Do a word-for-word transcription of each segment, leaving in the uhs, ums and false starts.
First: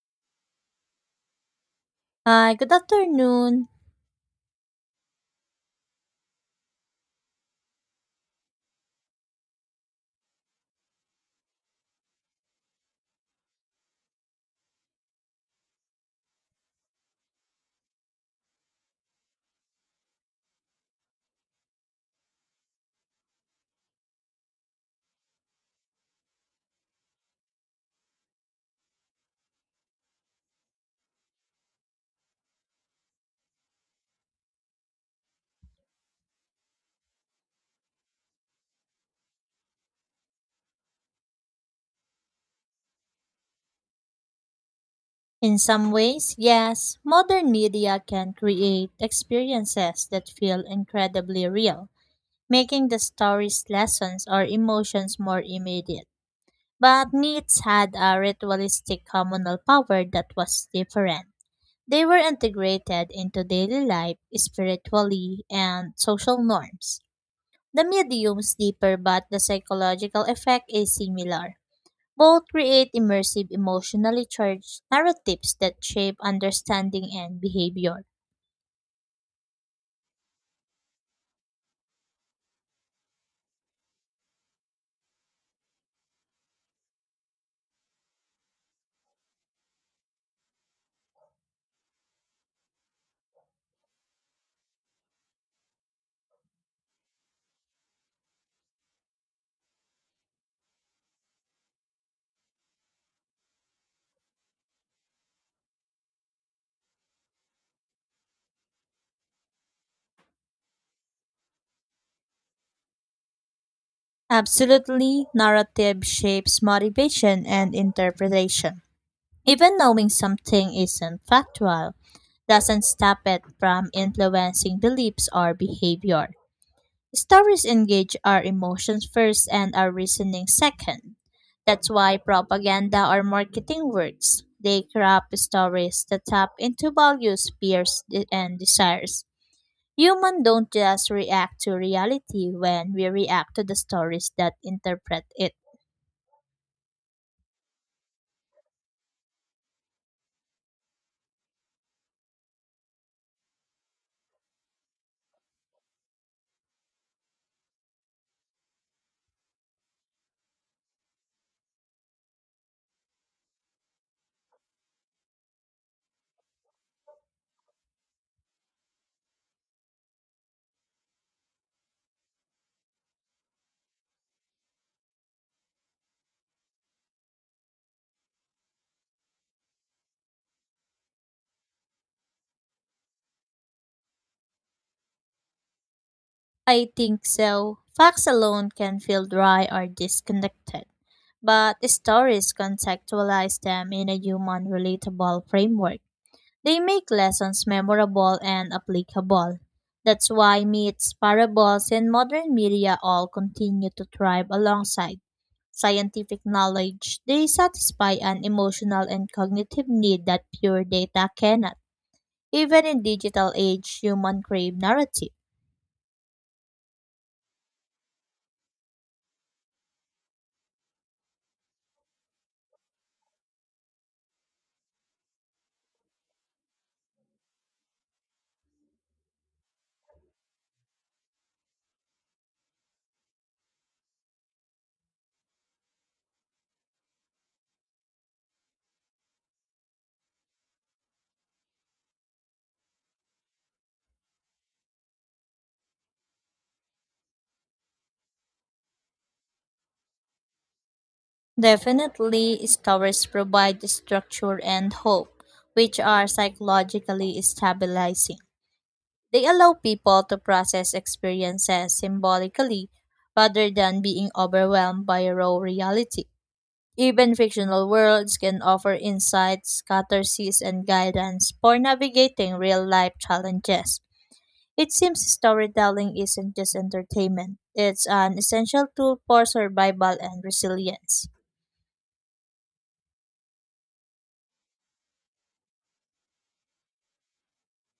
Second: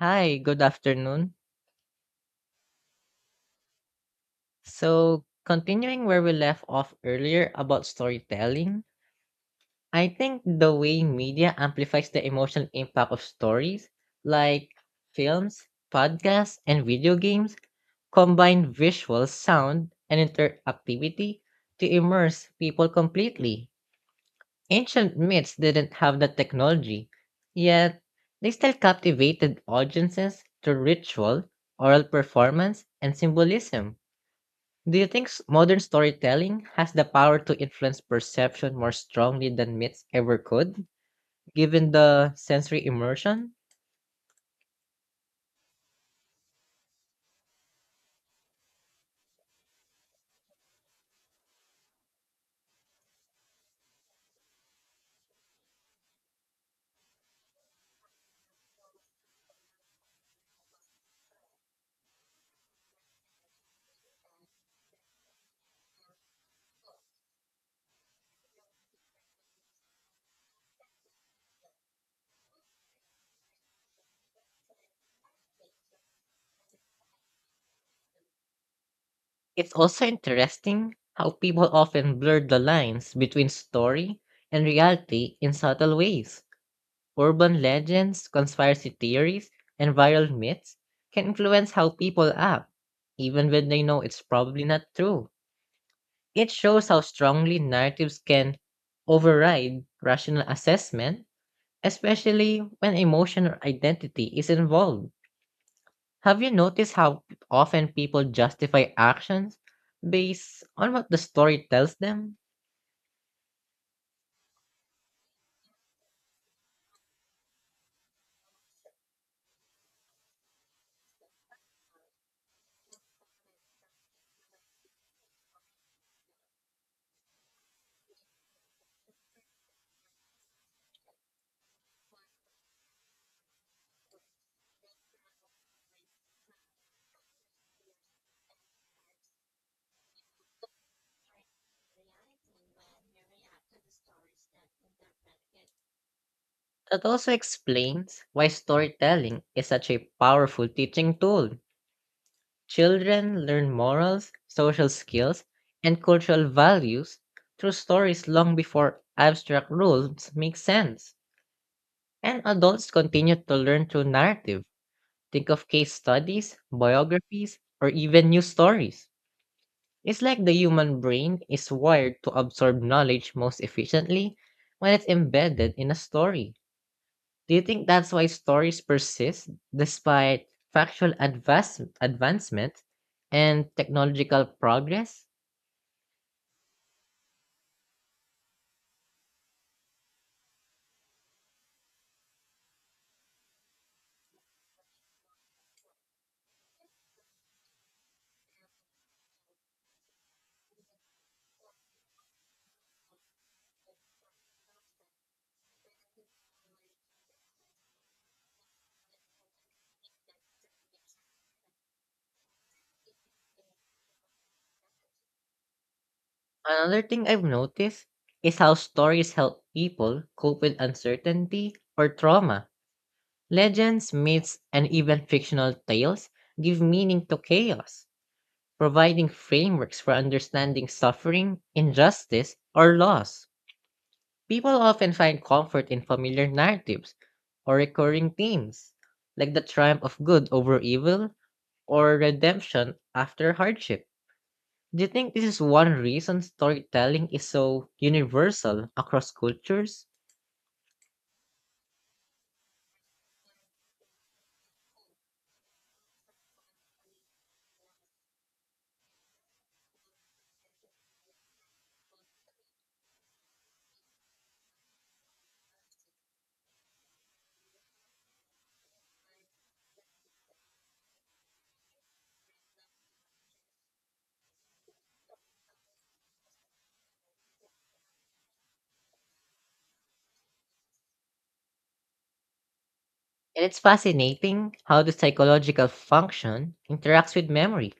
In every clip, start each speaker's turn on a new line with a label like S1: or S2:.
S1: Hi, good afternoon.
S2: Hi, good afternoon.
S1: So, continuing where we left off earlier about storytelling, I think the way media amplifies the emotional impact of stories, like films, podcasts, and video games, combine visual, sound, and interactivity to immerse people completely. Ancient myths didn't have that technology, yet they still captivated audiences through ritual, oral performance, and symbolism. Do you think s- modern storytelling has the power to influence perception more strongly than myths ever could, given the sensory immersion?
S2: In some ways, yes, modern media can create experiences that feel incredibly real, making the stories, lessons, or emotions more immediate. But myths had a ritualistic communal power that was different. They were integrated into daily life, spiritually, and social norms. The medium's deeper, but the psychological effect is similar. Both create immersive, emotionally charged narratives that shape understanding and behavior.
S1: It's also interesting how people often blur the lines between story and reality in subtle ways. Urban legends, conspiracy theories, and viral myths can influence how people act, even when they know it's probably not true. It shows how strongly narratives can override rational assessment, especially when emotion or identity is involved. Have you noticed how p- often people justify actions based on what the story tells them?
S2: Absolutely, narrative shapes motivation and interpretation. Even knowing something isn't factual doesn't stop it from influencing beliefs or behavior. Stories engage our emotions first and our reasoning second. That's why propaganda or marketing works. They craft stories that tap into values, fears, de- and desires. Humans don't just react to reality when we react to the stories that interpret it.
S1: That also explains why storytelling is such a powerful teaching tool. Children learn morals, social skills, and cultural values through stories long before abstract rules make sense. And adults continue to learn through narrative. Think of case studies, biographies, or even news stories. It's like the human brain is wired to absorb knowledge most efficiently when it's embedded in a story. Do you think that's why stories persist despite factual advance- advancement and technological progress?
S2: I think so. Facts alone can feel dry or disconnected, but stories contextualize them in a human relatable framework. They make lessons memorable and applicable. That's why myths, parables, and modern media all continue to thrive alongside scientific knowledge. They satisfy an emotional and cognitive need that pure data cannot. Even in digital age, human crave narrative.
S1: Another thing I've noticed is how stories help people cope with uncertainty or trauma. Legends, myths, and even fictional tales give meaning to chaos, providing frameworks for understanding suffering, injustice, or loss. People often find comfort in familiar narratives or recurring themes, like the triumph of good over evil or redemption after hardship. Do you think this is one reason storytelling is so universal across cultures?
S2: Definitely, stories provide structure and hope, which are psychologically stabilizing. They allow people to process experiences symbolically rather than being overwhelmed by raw reality. Even fictional worlds can offer insights, catharsis, and guidance for navigating real life challenges. It seems storytelling isn't just entertainment, it's an essential tool for survival and resilience.
S1: And it's fascinating how the psychological function interacts with memory.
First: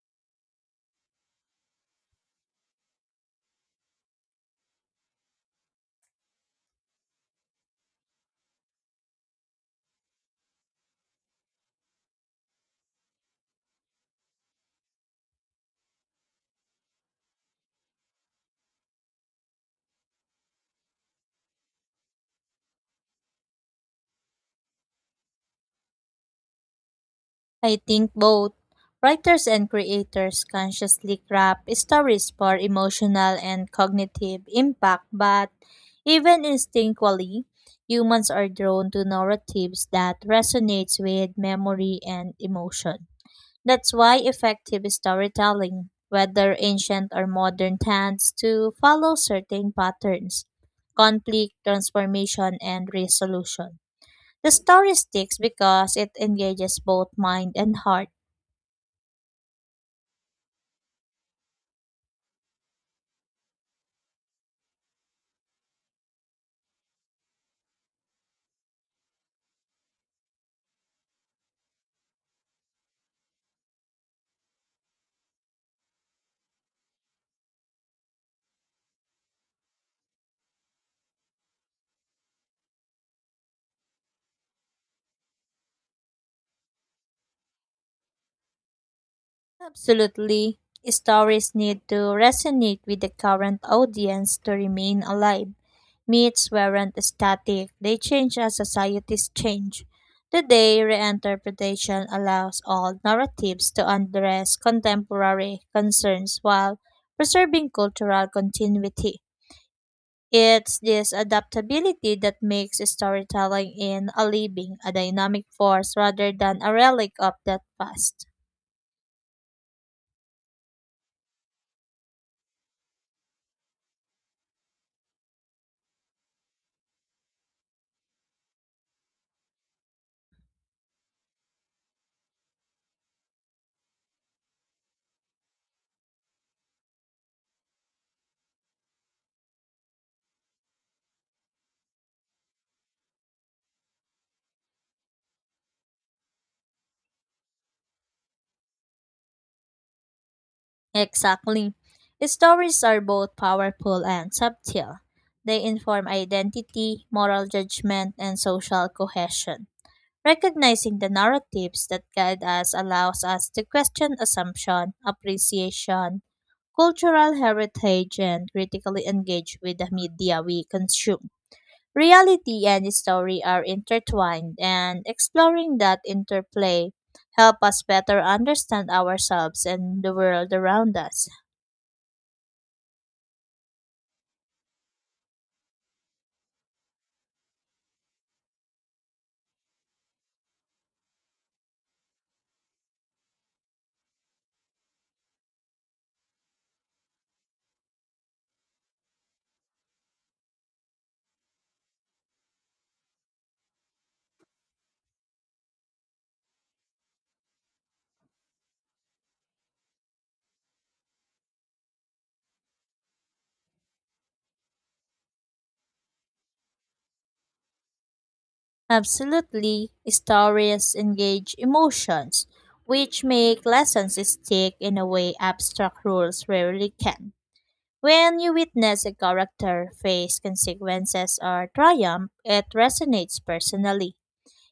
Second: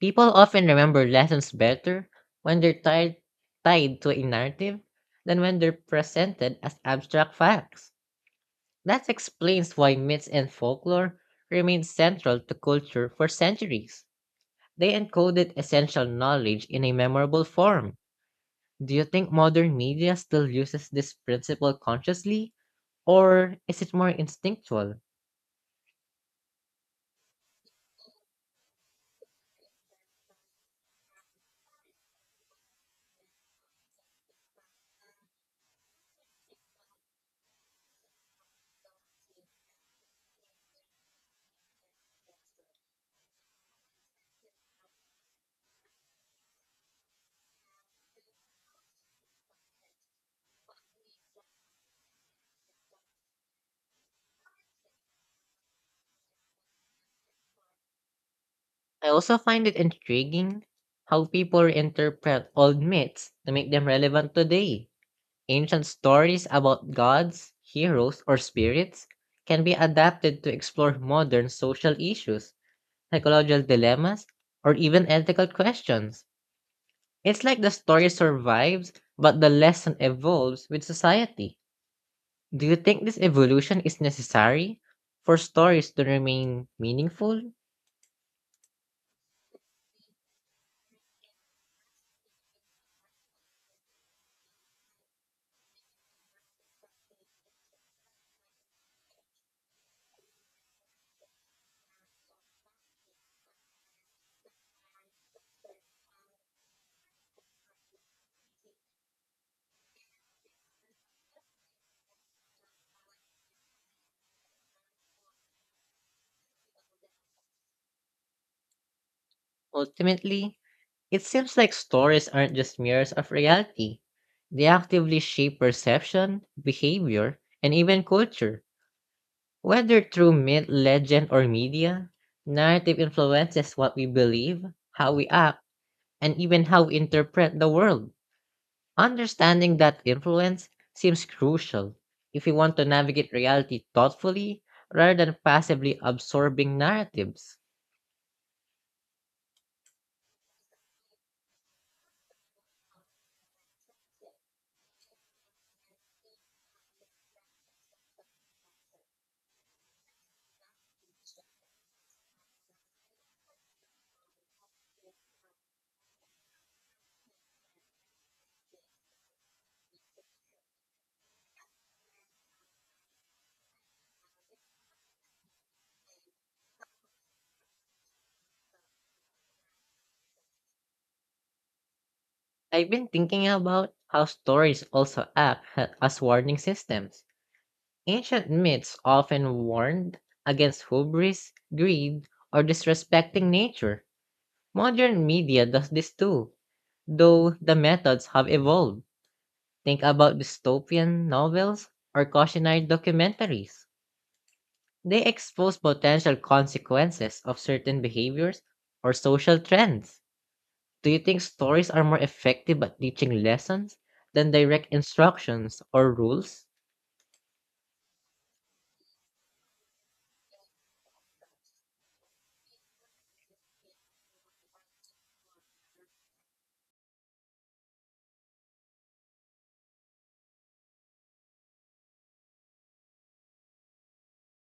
S1: People often remember lessons better when they're tied, tied to a narrative than when they're presented as abstract facts. That explains why myths and folklore remained central to culture for centuries. They encoded essential knowledge in a memorable form. Do you think modern media still uses this principle consciously, or is it more instinctual?
S2: I think both writers and creators consciously craft stories for emotional and cognitive impact, but even instinctually, humans are drawn to narratives that resonates with memory and emotion. That's why effective storytelling, whether ancient or modern, tends to follow certain patterns, conflict, transformation, and resolution. The story sticks because it engages both mind and heart.
S1: I also find it intriguing how people interpret old myths to make them relevant today. Ancient stories about gods, heroes, or spirits can be adapted to explore modern social issues, psychological dilemmas, or even ethical questions. It's like the story survives, but the lesson evolves with society. Do you think this evolution is necessary for stories to remain meaningful?
S2: Absolutely. Stories need to resonate with the current audience to remain alive. Myths weren't static, they change as societies change. Today, reinterpretation allows all narratives to address contemporary concerns while preserving cultural continuity. It's this adaptability that makes storytelling in a living, a dynamic force rather than a relic of the past.
S1: Ultimately, it seems like stories aren't just mirrors of reality. They actively shape perception, behavior, and even culture. Whether through myth, legend, or media, narrative influences what we believe, how we act, and even how we interpret the world. Understanding that influence seems crucial if we want to navigate reality thoughtfully rather than passively absorbing narratives.
S2: Exactly. Stories are both powerful and subtle. They inform identity, moral judgment, and social cohesion. Recognizing the narratives that guide us allows us to question assumption, appreciation, cultural heritage, and critically engage with the media we consume. Reality and story are intertwined, and exploring that interplay help us better understand ourselves and the world around us.
S1: I've been thinking about how stories also act ha- as warning systems. Ancient myths often warned against hubris, greed, or disrespecting nature. Modern media does this too, though the methods have evolved. Think about dystopian novels or cautionary documentaries. They expose potential consequences of certain behaviors or social trends. Do you think stories are more effective at teaching lessons than direct instructions or rules?
S2: Absolutely, stories engage emotions, which make lessons stick in a way abstract rules rarely can. When you witness a character face consequences or triumph, it resonates personally.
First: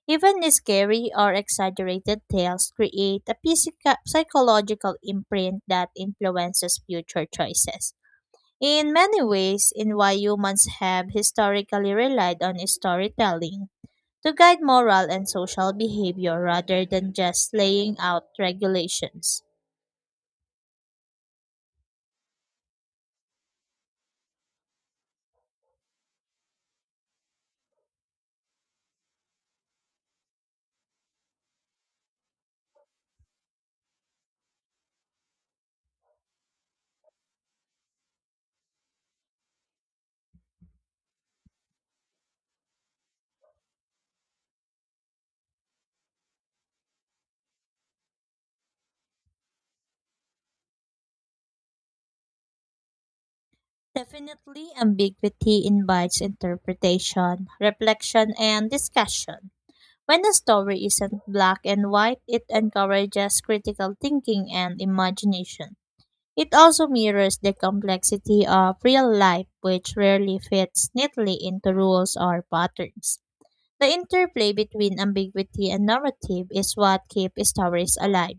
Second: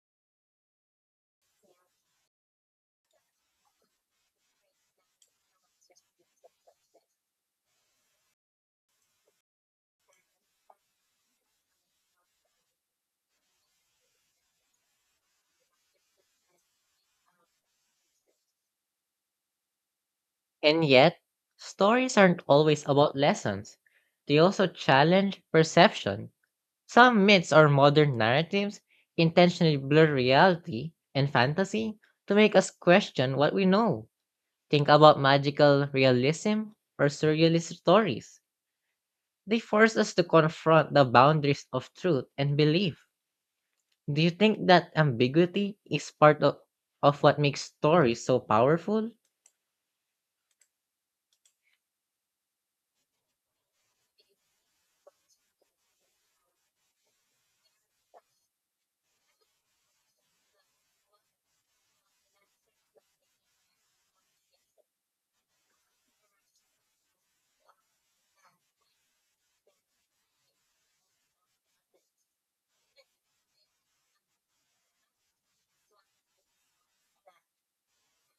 S2: Even scary or exaggerated tales create a physica- psychological imprint that influences future choices. In many ways, in why humans have historically relied on storytelling to guide moral and social behavior rather than just laying out regulations.
S1: And yet, stories aren't always about lessons. They also challenge perception. Some myths or modern narratives intentionally blur reality and fantasy to make us question what we know. Think about magical realism or surrealist stories. They force us to confront the boundaries of truth and belief. Do you think that ambiguity is part of, of what makes stories so powerful?
S2: Definitely, ambiguity invites interpretation, reflection, and discussion. When a story isn't black and white, it encourages critical thinking and imagination. It also mirrors the complexity of real life, which rarely fits neatly into rules or patterns. The interplay between ambiguity and narrative is what keeps stories alive.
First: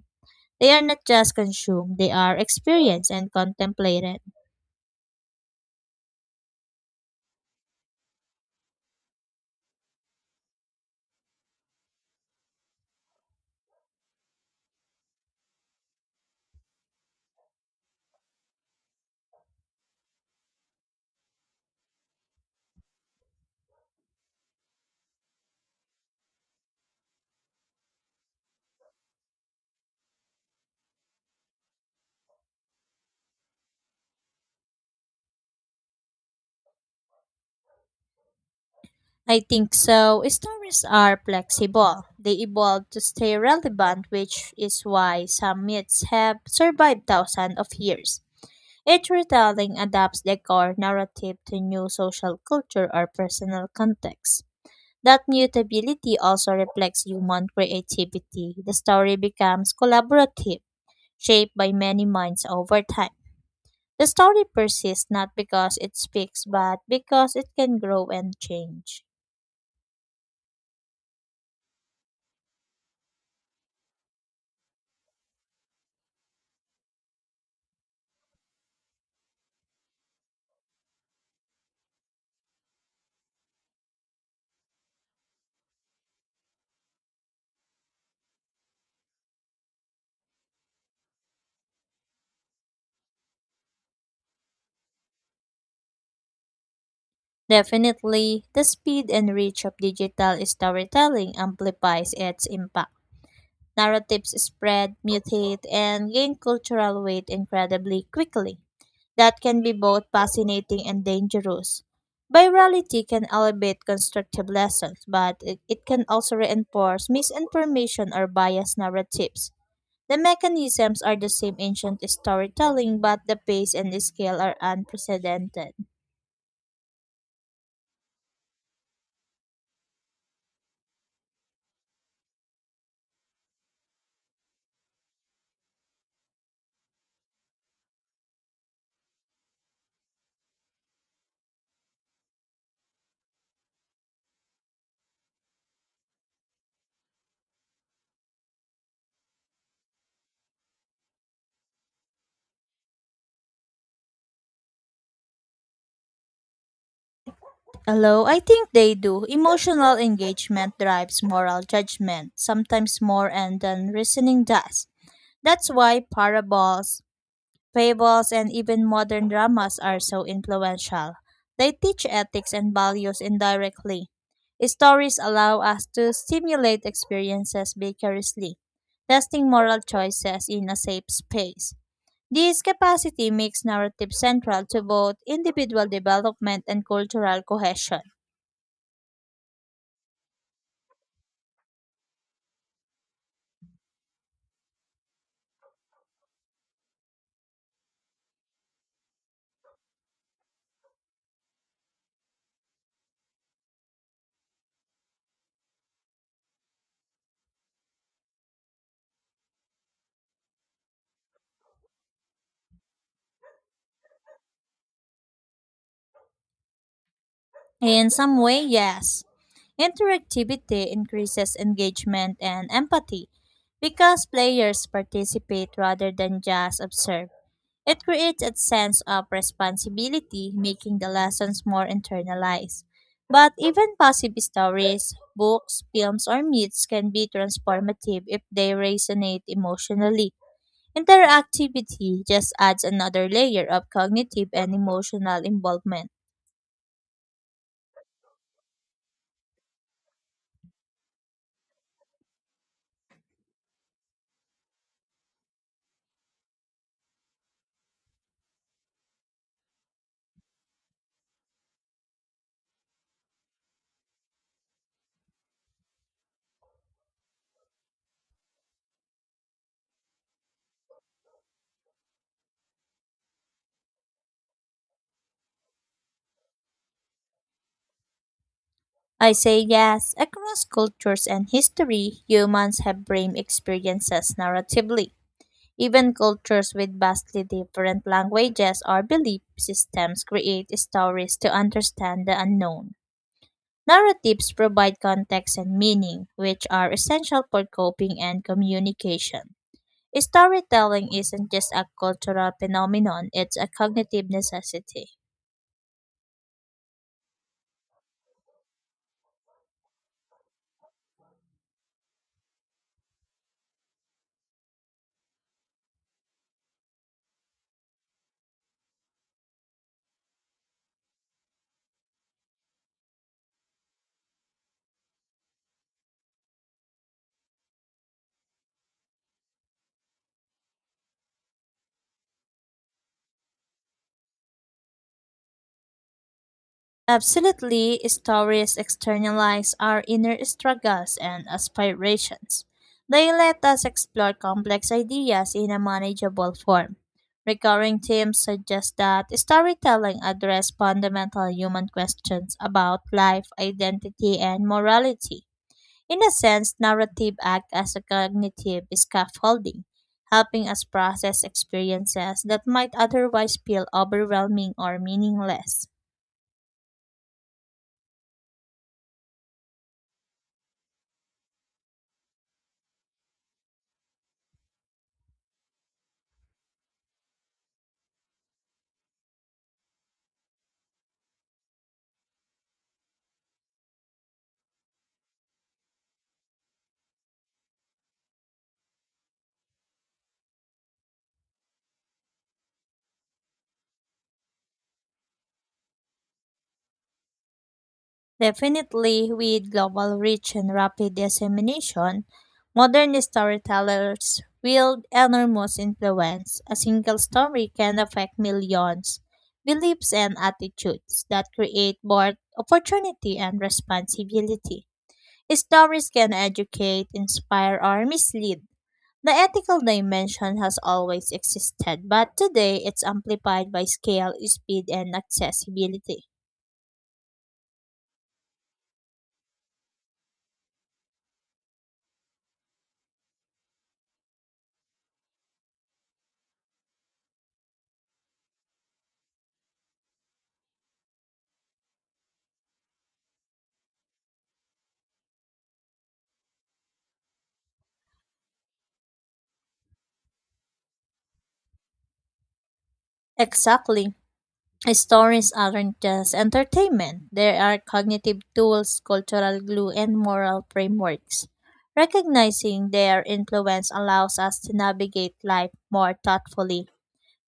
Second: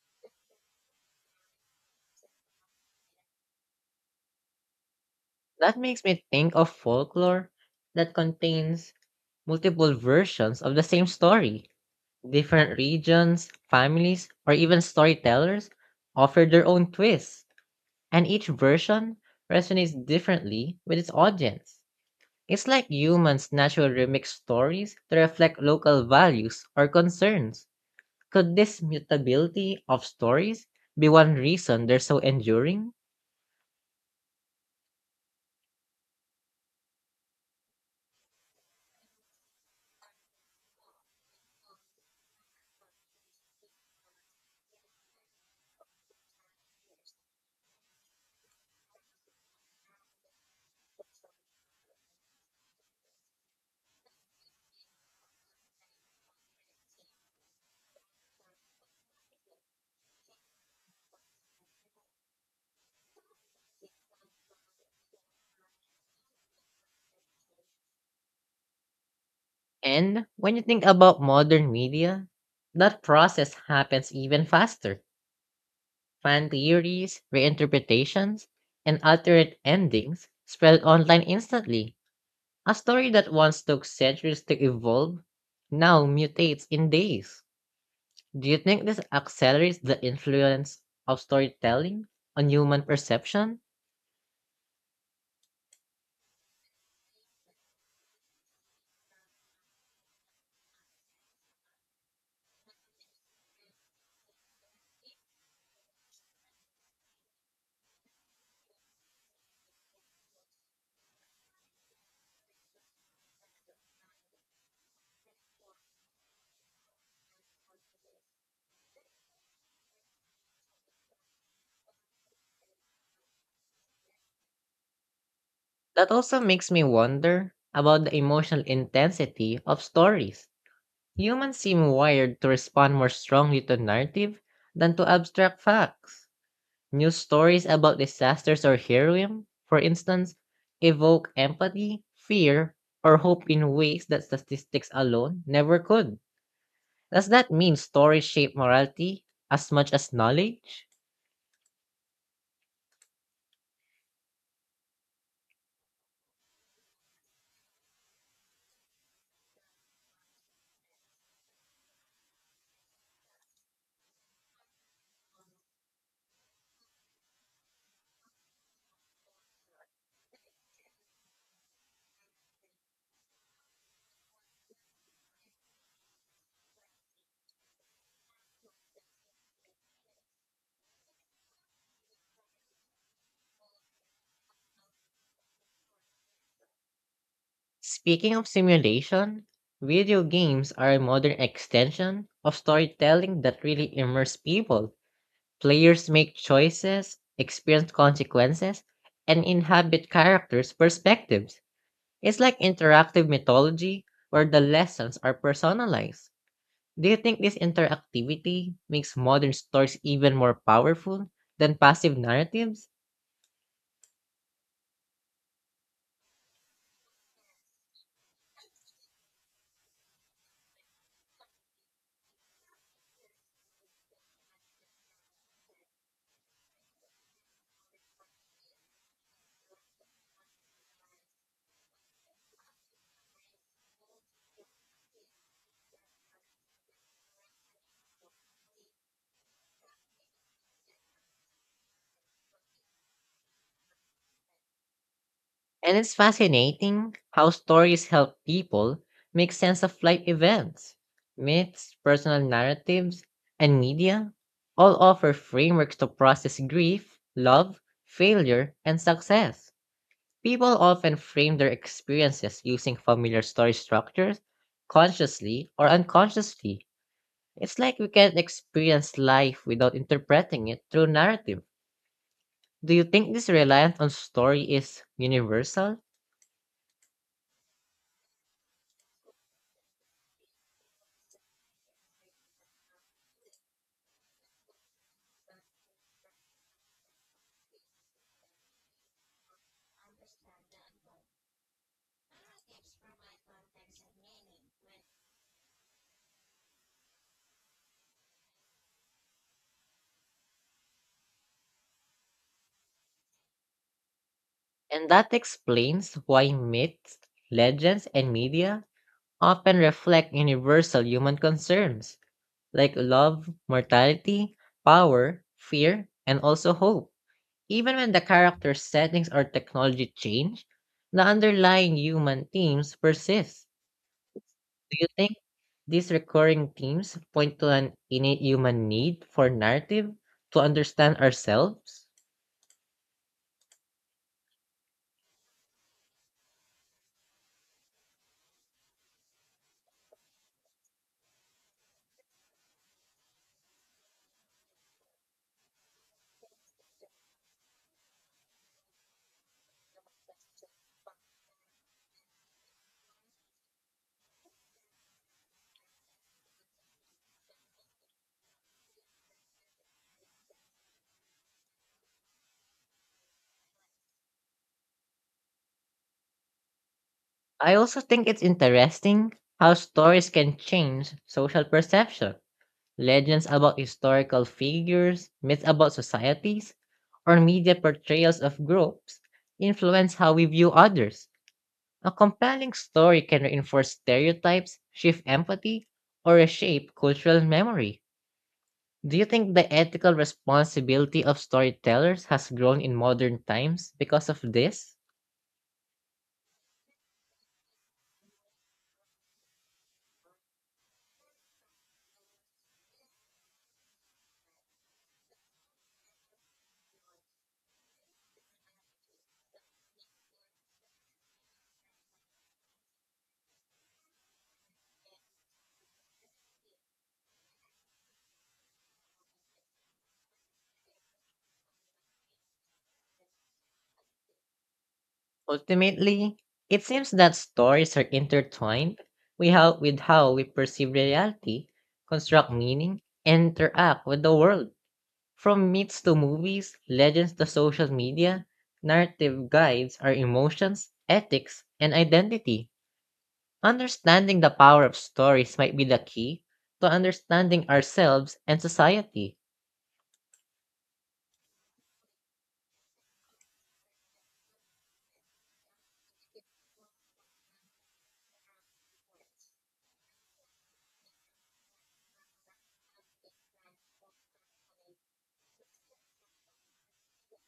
S2: They are not just consumed, they are experienced and contemplated.
S1: That makes me think of folklore that contains multiple versions of the same story. Different regions, families, or even storytellers offer their own twists, and each version resonates differently with its audience. It's like humans naturally remix stories to reflect local values or concerns. Could this mutability of stories be one reason they're so enduring?
S2: I think so. Stories are flexible. They evolve to stay relevant, which is why some myths have survived thousands of years. Each retelling adapts the core narrative to new social culture or personal context. That mutability also reflects human creativity. The story becomes collaborative, shaped by many minds over time. The story persists not because it speaks, but because it can grow and change.
S1: And when you think about modern media, that process happens even faster. Fan theories, reinterpretations, and alternate endings spread online instantly. A story that once took centuries to evolve now mutates in days. Do you think this accelerates the influence of storytelling on human perception?
S2: Definitely, the speed and reach of digital storytelling amplifies its impact. Narratives spread, mutate, and gain cultural weight incredibly quickly. That can be both fascinating and dangerous. Virality can elevate constructive lessons, but it it can also reinforce misinformation or biased narratives. The mechanisms are the same ancient storytelling, but the pace and the scale are unprecedented.
S1: That also makes me wonder about the emotional intensity of stories. Humans seem wired to respond more strongly to narrative than to abstract facts. News stories about disasters or heroism, for instance, evoke empathy, fear, or hope in ways that statistics alone never could. Does that mean stories shape morality as much as knowledge?
S2: Hello, I think they do, emotional engagement drives moral judgment, sometimes more and than reasoning does. That's why parables, fables, and even modern dramas are so influential. They teach ethics and values indirectly. Stories allow us to stimulate experiences vicariously, testing moral choices in a safe space. This capacity makes narrative central to both individual development and cultural cohesion.
S1: Speaking of simulation, video games are a modern extension of storytelling that really immerse people. Players make choices, experience consequences, and inhabit characters' perspectives. It's like interactive mythology where the lessons are personalized. Do you think this interactivity makes modern stories even more powerful than passive narratives?
S2: In some way, yes. Interactivity increases engagement and empathy because players participate rather than just observe. It creates a sense of responsibility, making the lessons more internalized. But even positive stories, books, films, or myths can be transformative if they resonate emotionally. Interactivity just adds another layer of cognitive and emotional
S1: And
S2: involvement.
S1: it's fascinating how stories help people make sense of life events. Myths, personal narratives, and media all offer frameworks to process grief, love, failure, and success. People often frame their experiences using familiar story structures, consciously or unconsciously. It's like we can't experience life without interpreting it through narrative. Do you think this reliance on story is universal?
S2: I say yes, across cultures and history, humans have brain experiences narratively. Even cultures with vastly different languages or belief systems create stories to understand the unknown. Narratives provide context and meaning, which are essential for coping and communication. Storytelling isn't just a cultural phenomenon, it's a cognitive
S1: And
S2: necessity.
S1: that explains why myths, legends, and media often reflect universal human concerns like love, mortality, power, fear, and also hope. Even when the character settings or technology change, the underlying human themes persist. Do you think these recurring themes point to an innate human need for narrative to understand ourselves?
S2: Absolutely, stories externalize our inner struggles and aspirations. They let us explore complex ideas in a manageable form. Recurring themes suggest that storytelling address fundamental human questions about life, identity, and morality. In a sense, narrative act as a cognitive scaffolding, helping us process experiences that might otherwise feel overwhelming or meaningless.
S1: I also think it's interesting how stories can change social perception. Legends about historical figures, myths about societies, or media portrayals of groups influence how we view others. A compelling story can reinforce stereotypes, shift empathy, or reshape cultural memory. Do you think the ethical responsibility of storytellers has grown in modern times because of this?
S2: Definitely, with global reach and rapid dissemination, modern storytellers wield enormous influence. A single story can affect millions. Beliefs and attitudes that create both opportunity and responsibility. Stories can educate, inspire, or mislead. The ethical dimension has always existed, but today it's amplified by scale, speed, and accessibility.
S1: Ultimately, it seems that stories are intertwined with how, with how we perceive reality, construct meaning, and interact with the world. From myths to movies, legends to social media, narrative guides our emotions, ethics, and identity. Understanding the power of stories might be the key to understanding ourselves and society.
S2: Exactly. Stories aren't just entertainment, they are cognitive tools, cultural glue, and moral frameworks. Recognizing their influence allows us to navigate life more thoughtfully,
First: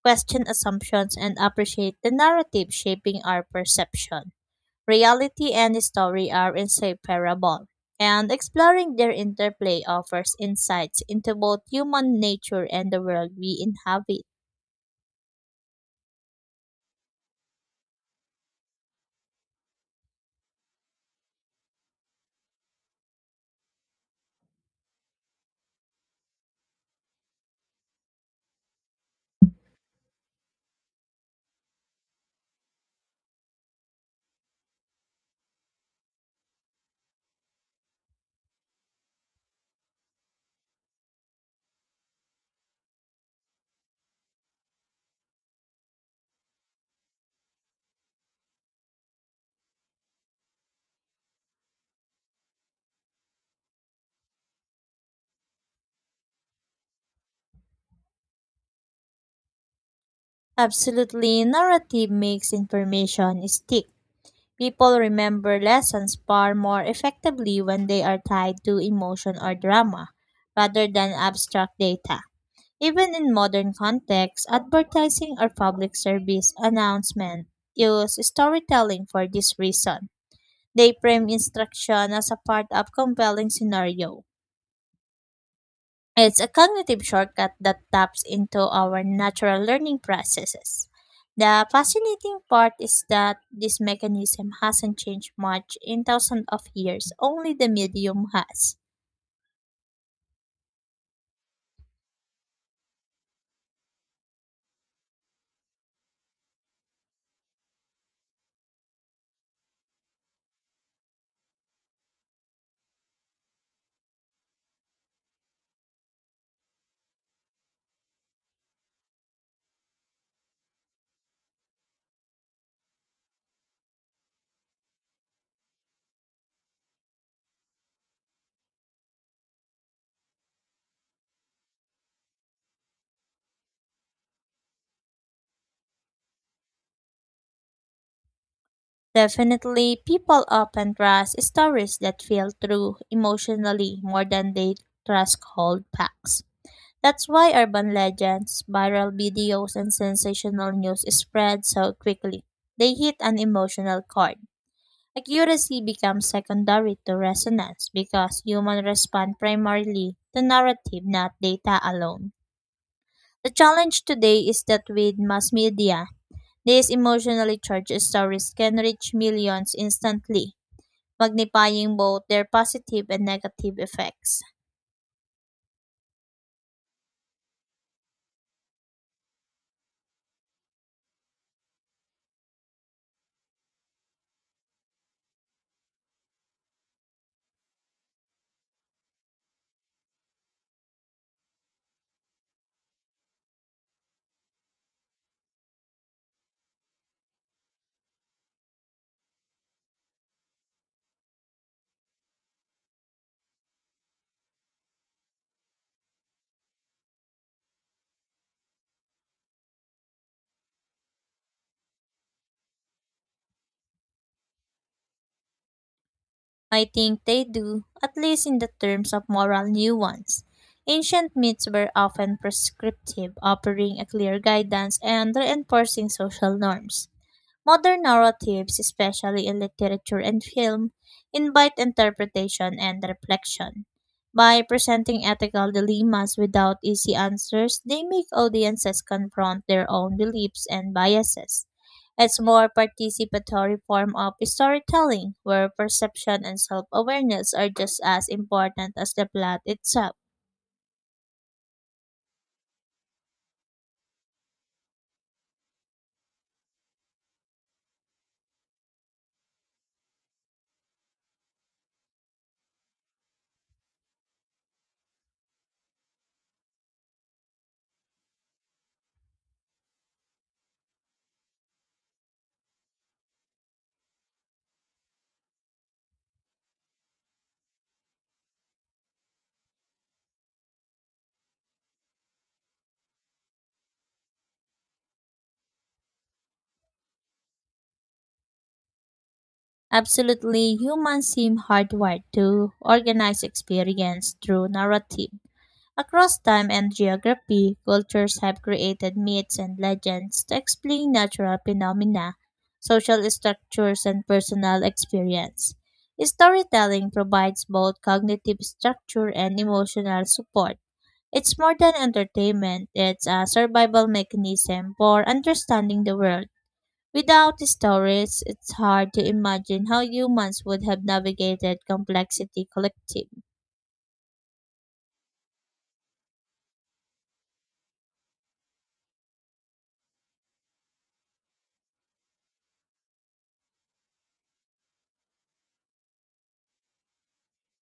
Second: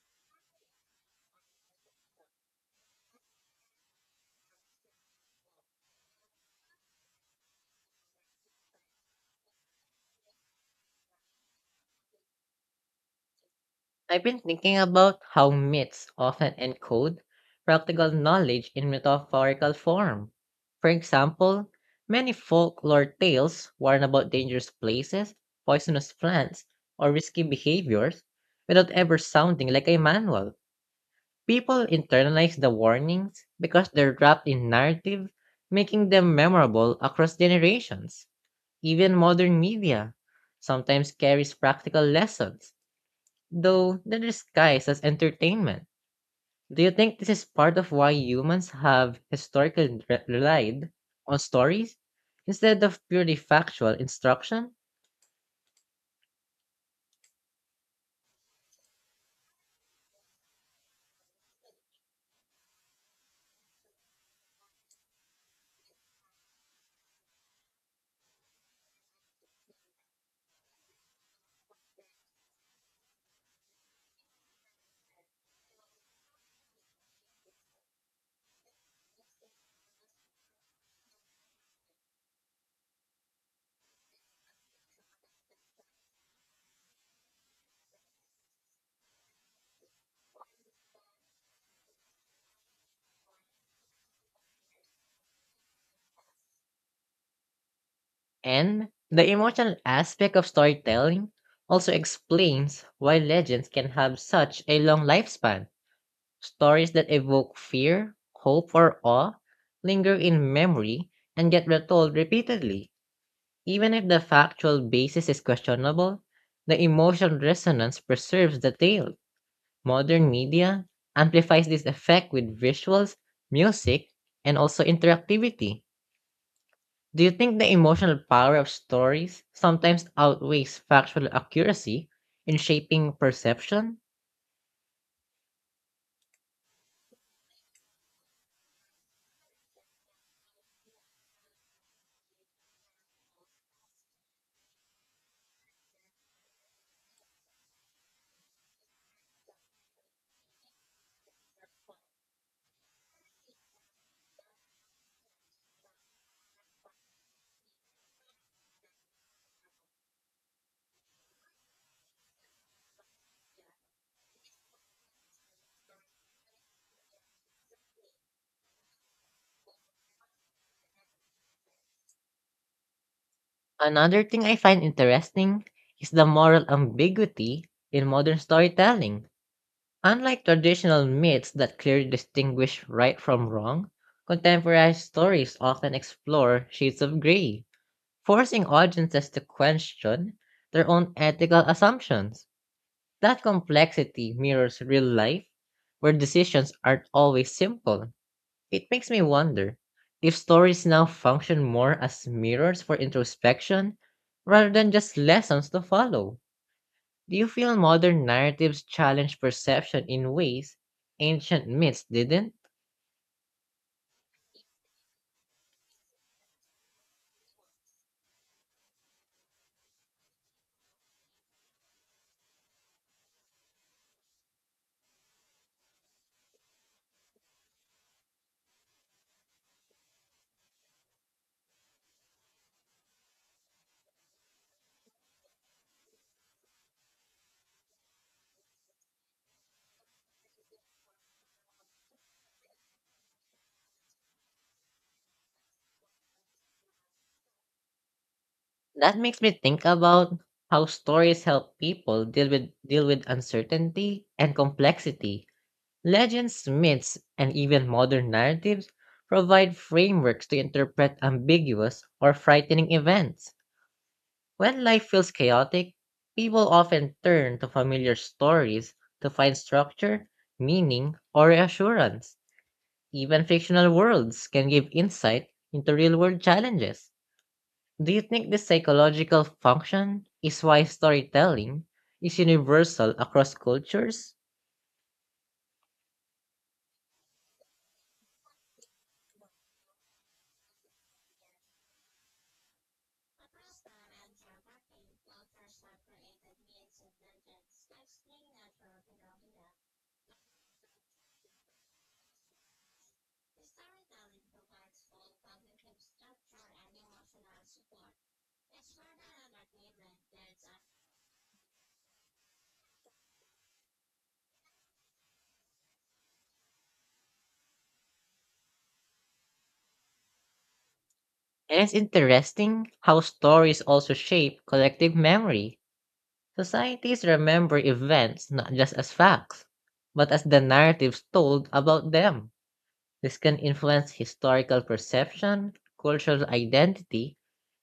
S2: question assumptions, and appreciate the narrative shaping our perception. Reality and story are inseparable, and exploring their interplay offers insights into both human nature and the world we
S1: I've
S2: inhabit.
S1: been thinking about how myths often encode practical knowledge in metaphorical form. For example, many folklore tales warn about dangerous places, poisonous plants, or risky behaviors without ever sounding like a manual. People internalize the warnings because they're wrapped in narrative, making them memorable across generations. Even modern media sometimes carries practical lessons, though they're disguised as entertainment. Do you think this is part of why humans have historically re- relied on stories instead of purely factual instruction?
S2: Absolutely, narrative makes information stick. People remember lessons far more effectively when they are tied to emotion or drama rather than abstract data. Even in modern contexts, advertising or public service announcement use storytelling for this reason. They frame instruction as a part of compelling scenario. It's a cognitive shortcut that taps into our natural learning processes. The fascinating part is that this mechanism hasn't changed much in thousands of years, only the medium has.
S1: And the emotional aspect of storytelling also explains why legends can have such a long lifespan. Stories that evoke fear, hope, or awe linger in memory and get retold repeatedly. Even if the factual basis is questionable, the emotional resonance preserves the tale. Modern media amplifies this effect with visuals, music, and also interactivity. Do you think the emotional power of stories sometimes outweighs factual accuracy in shaping perception?
S2: Definitely, people often trust stories that feel true emotionally more than they trust cold facts. That's why urban legends, viral videos, and sensational news spread so quickly. They hit an emotional chord. Accuracy becomes secondary to resonance because humans respond primarily to narrative, not data alone. The challenge today is that with mass media, these emotionally charged stories can reach millions instantly, magnifying both their positive and negative
S1: Another
S2: effects.
S1: thing I find interesting is the moral ambiguity in modern storytelling. Unlike traditional myths that clearly distinguish right from wrong, contemporary stories often explore shades of gray, forcing audiences to question their own ethical assumptions. That complexity mirrors real life, where decisions aren't always simple. It makes me wonder if stories now function more as mirrors for introspection rather than just lessons to follow. Do you feel modern narratives challenge perception in ways ancient myths didn't?
S2: I think they do, at least in the terms of moral nuance. Ancient myths were often prescriptive, offering a clear guidance and reinforcing social norms. Modern narratives, especially in literature and film, invite interpretation and reflection. By presenting ethical dilemmas without easy answers, they make audiences confront their own beliefs and biases. It's more participatory form of storytelling where perception and self-awareness are just as important as
S1: That
S2: the
S1: makes me
S2: plot
S1: think
S2: itself.
S1: about how stories help people deal with deal with uncertainty and complexity. Legends, myths, and even modern narratives provide frameworks to interpret ambiguous or frightening events. When life feels chaotic, people often turn to familiar stories to find structure, meaning, or reassurance. Even fictional worlds can give insight into real world challenges. Do you think this psychological function is why storytelling is universal across cultures?
S2: Absolutely, humans seem hardwired to organize experience through narrative. Across time and geography, cultures have created myths and legends to explain natural phenomena, social structures, and personal experience. Storytelling provides both cognitive structure and emotional support. It's more than entertainment, it's a survival mechanism for understanding the world. Without stories, it's hard to imagine how humans would have
S1: And
S2: navigated
S1: it's
S2: complexity
S1: interesting how
S2: collectively.
S1: stories also shape collective memory. Societies remember events not just as facts, but as the narratives told about them. This can influence historical perception, cultural identity,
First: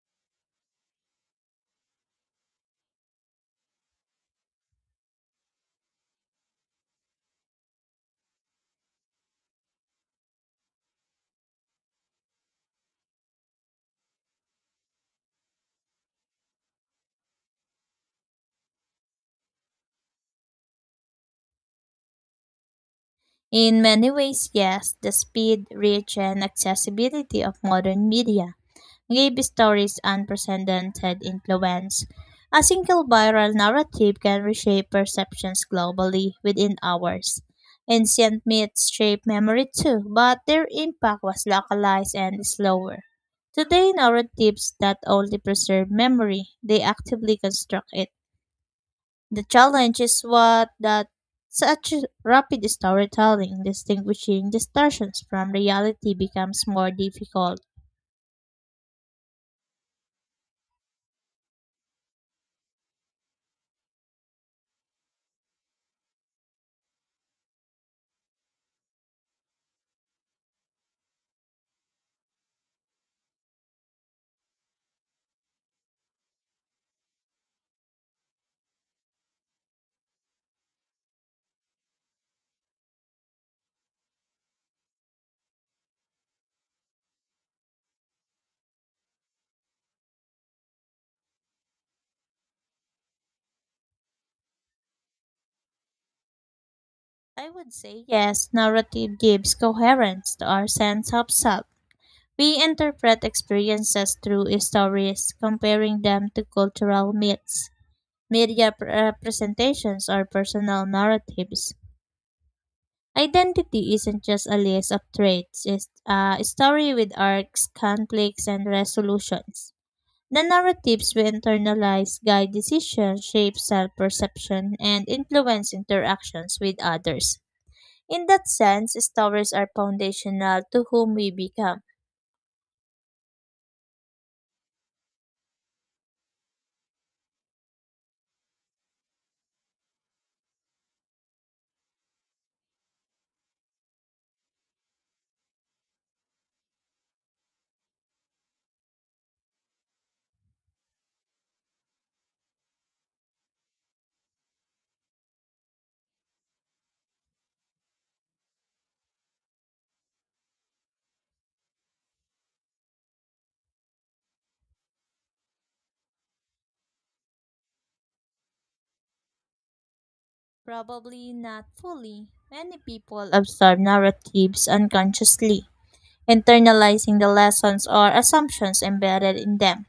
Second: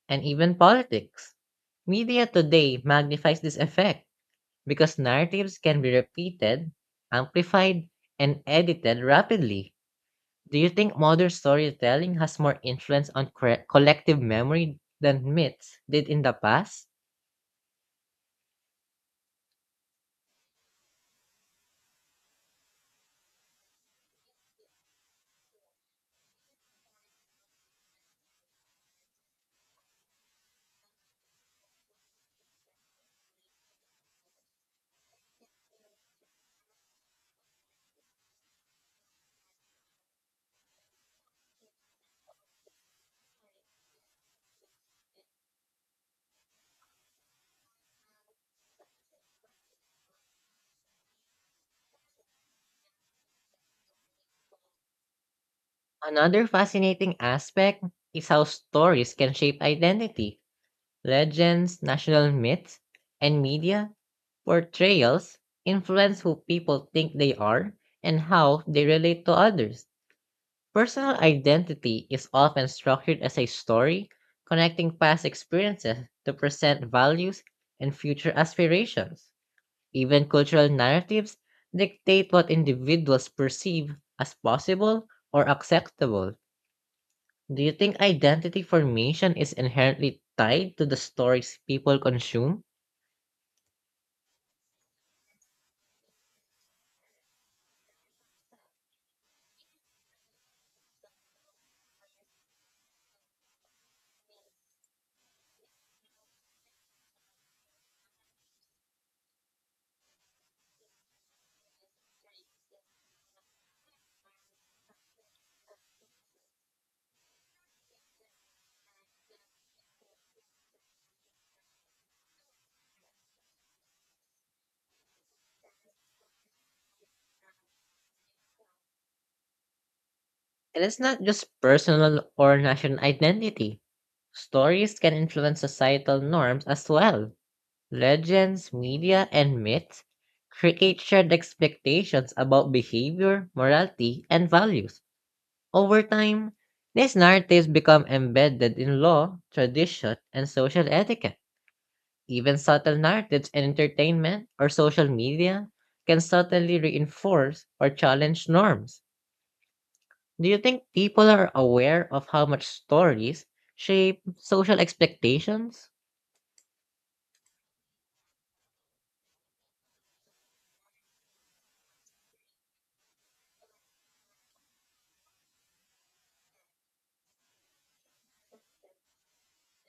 S1: and even politics. Media today magnifies this effect because narratives can be repeated, amplified, and edited rapidly. Do you think modern storytelling has more influence on cre- collective memory than myths did in the past?
S2: In many ways, yes, the speed, reach, and accessibility of modern media gave stories unprecedented influence. A single viral narrative can reshape perceptions globally within hours. Ancient myths shaped memory too, but their impact was localized and slower. Today, narratives not only preserve memory, they actively construct it. The challenge is what that such rapid storytelling distinguishing distortions from reality
S1: Another
S2: becomes more
S1: fascinating
S2: difficult.
S1: aspect is how stories can shape identity. Legends, national myths, and media portrayals influence who people think they are and how they relate to others. Personal identity is often structured as a story connecting past experiences to present values and future aspirations. Even cultural narratives dictate what individuals perceive as possible or acceptable. Do you think identity formation is inherently tied to the stories people consume?
S2: I would say yes, narrative gives coherence to our sense of self. We interpret experiences through stories, comparing them to cultural myths, media pr- representations, or personal narratives. Identity isn't just a list of traits, it's a story with arcs, conflicts, and resolutions. The narratives we internalize guide decisions, shape self perception, and influence interactions with others. In that sense, stories are foundational
S1: And
S2: to
S1: it's
S2: whom
S1: not
S2: we
S1: just
S2: become.
S1: personal or national identity. Stories can influence societal norms as well. Legends, media, and myths create shared expectations about behavior, morality, and values. Over time, these narratives become embedded in law, tradition, and social etiquette. Even subtle narratives in entertainment or social media can subtly reinforce or challenge norms. Do you think people are aware of how much stories shape social expectations?
S2: Probably not fully. Many people absorb narratives unconsciously, internalizing the lessons or assumptions embedded in them.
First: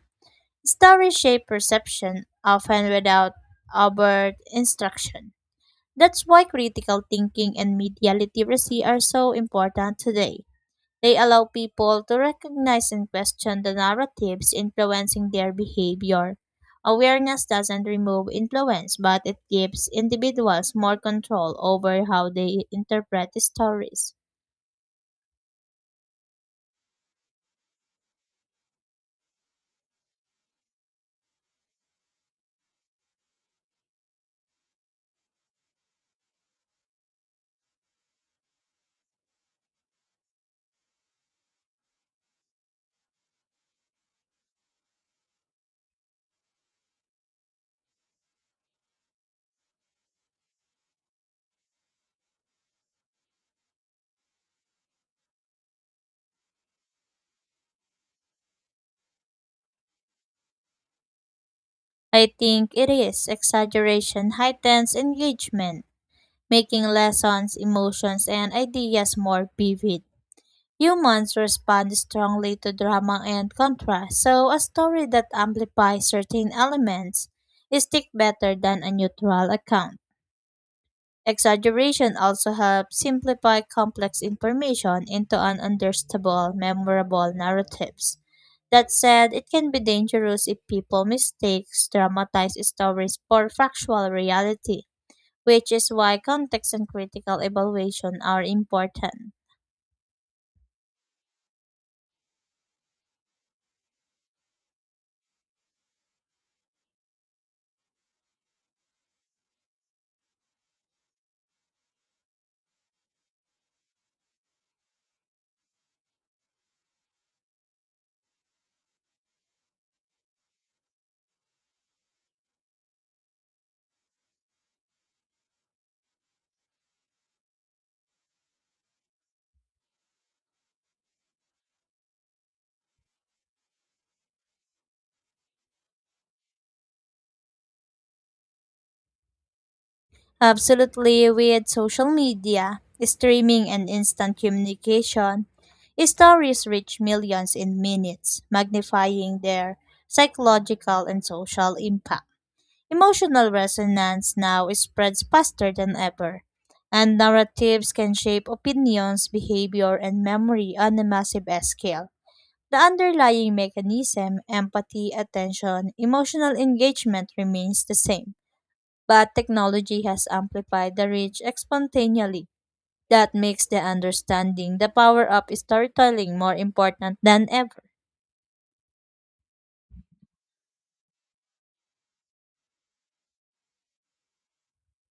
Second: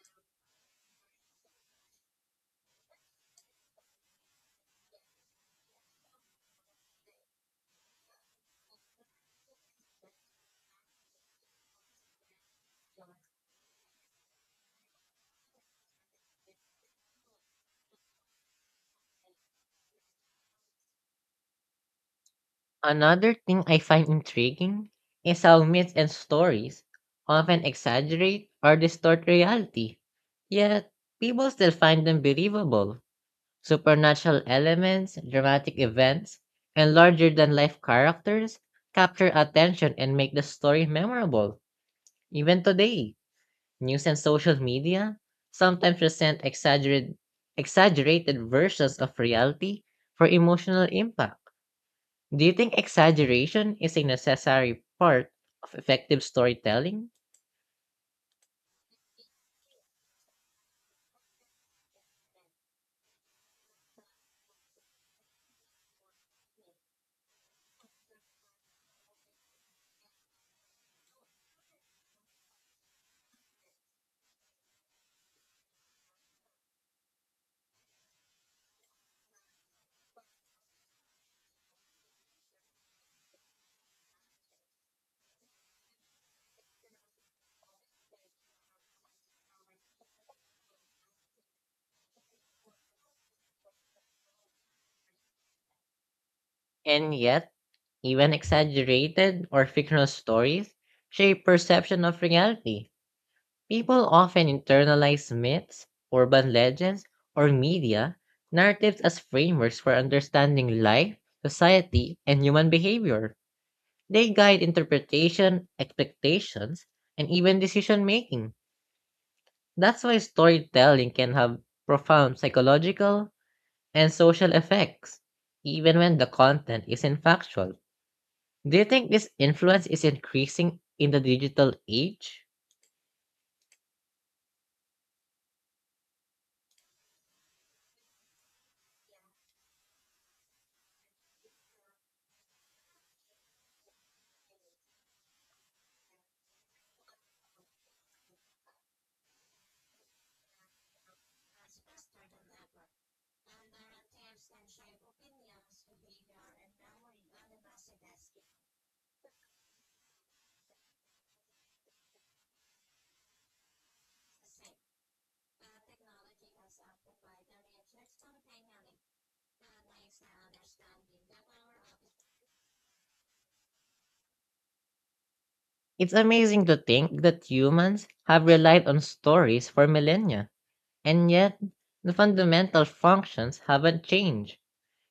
S2: Stories shape perception, often without overt instruction. That's why critical thinking and media literacy are so important today. They allow people to recognize and question the narratives influencing their behavior. Awareness doesn't remove influence, but it gives individuals more control over how they
S1: Another
S2: interpret
S1: thing I find
S2: stories.
S1: intriguing is how myths and stories often exaggerate or distort reality, yet people still find them believable. Supernatural elements, dramatic events, and larger than life characters capture attention and make the story memorable. Even today, news and social media sometimes present exaggerate, exaggerated versions of reality for emotional impact. Do you think exaggeration is a necessary part of effective storytelling?
S2: I think it is exaggeration heightens engagement, making lessons, emotions, and ideas more vivid. Humans respond strongly to drama and contrast, so a story that amplifies certain elements stick better than a neutral account. Exaggeration also helps simplify complex information into an understandable, memorable narratives. That said, it can be dangerous if people mistake dramatized stories for factual reality, which is why context and
S1: And
S2: critical
S1: yet,
S2: evaluation
S1: even
S2: are important.
S1: exaggerated or fictional stories shape perception of reality. People often internalize myths, urban legends, or media narratives as frameworks for understanding life, society, and human behavior. They guide interpretation, expectations, and even decision making. That's why storytelling can have profound psychological, and social effects, even when the content isn't factual. Do you think this influence is increasing in the digital age?
S2: Absolutely, with social media, streaming, and instant communication, stories reach millions in minutes, magnifying their psychological and social impact. Emotional resonance now spreads faster than ever, and narratives can shape opinions, behavior, and memory on a massive scale. The underlying mechanism, empathy, attention, emotional engagement remains the same, but technology has amplified the reach exponentially. That makes the understanding the power of
S1: It's
S2: storytelling more
S1: amazing to
S2: important
S1: think that
S2: than ever.
S1: humans have relied on stories for millennia, and yet the fundamental functions haven't changed.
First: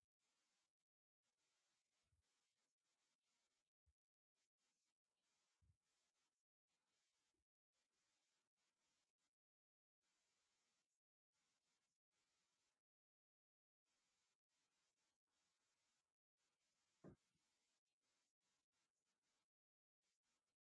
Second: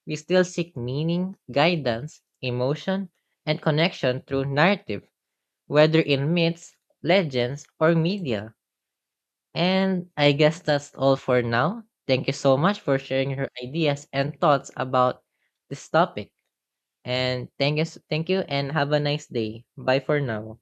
S1: We still seek meaning, guidance, emotion, and connection through narrative, whether in myths, legends, or media. And I guess that's all for now. Thank you so much for sharing your ideas and thoughts about this topic. And thank you, thank you, and have a nice day. Bye for now.